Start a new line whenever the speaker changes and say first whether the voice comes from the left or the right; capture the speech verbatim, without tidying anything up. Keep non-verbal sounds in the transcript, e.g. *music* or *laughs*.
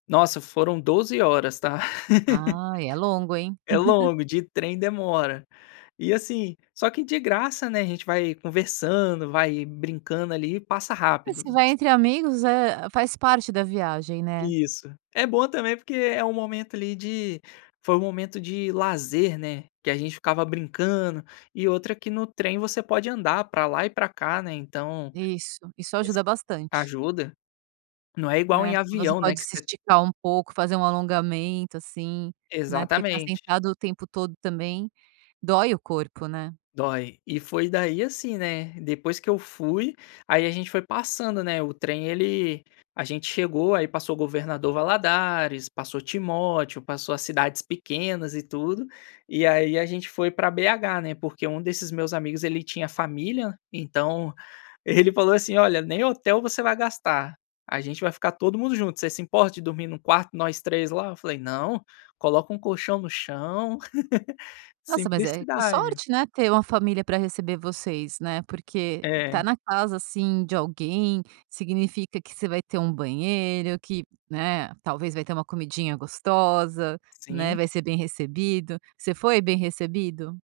left: Nossa, foram doze horas, tá. *laughs*
right: Ah, é longo, hein?
left: É
right: *chuckles*
left: longo. De trêm, demora. E assim, só que de graça, né, a gente vai conversando, vai brincando ali e passa rápido.
right: Se vai entre amigos, eh, faz parte da viagem, né?
left: Isso. É bom também porque é um momento, ali, de foi um momento de lazer, né, que a gente ficava brincando. E outra que no trem você pode andar para lá e para cá, né? Então
right: Isso. Isso
left: esse
right: ajuda bastante.
left: ajuda. Não é igual
right: Né?
left: em
right: Você
left: avião, né,
right: pode
left: que
right: se
left: você
right: esticar um pouco, fazer um alongamento assim, né? Porque ficar
left: Exatamente.
right: sentado o tempo todo também dói o corpo, né?
left: Dói. E foi daí assim, né, depois que eu fui, aí a gente foi passando, né? O trem, ele a gente chegou, aí passou o governador Valladares, passou Timóteo, passou as cidades pequenas e tudo. E aí, a gente foi para BH, né, porque um desses meus amigos ele tinha família, então ele falou assim: "Olha, nem hotel você vai gastar, a gente vai ficar todo mundo junto, você se importa de dormir num quarto, nós três lá? Eu falei: "Não, coloca um colchão no chão". *laughs*
right: Nossa, mas é que
left: Simplicidade.
right: sorte, né, ter uma família para receber vocês, né? Porque estar
left: É.
right: na casa, assim, de alguém significa que você vai ter um banheiro que, né, talvez vai ter uma comidinha gostosa, né?
left: Sim.
right: Vai ser bem recebido. Você foi bem recebido?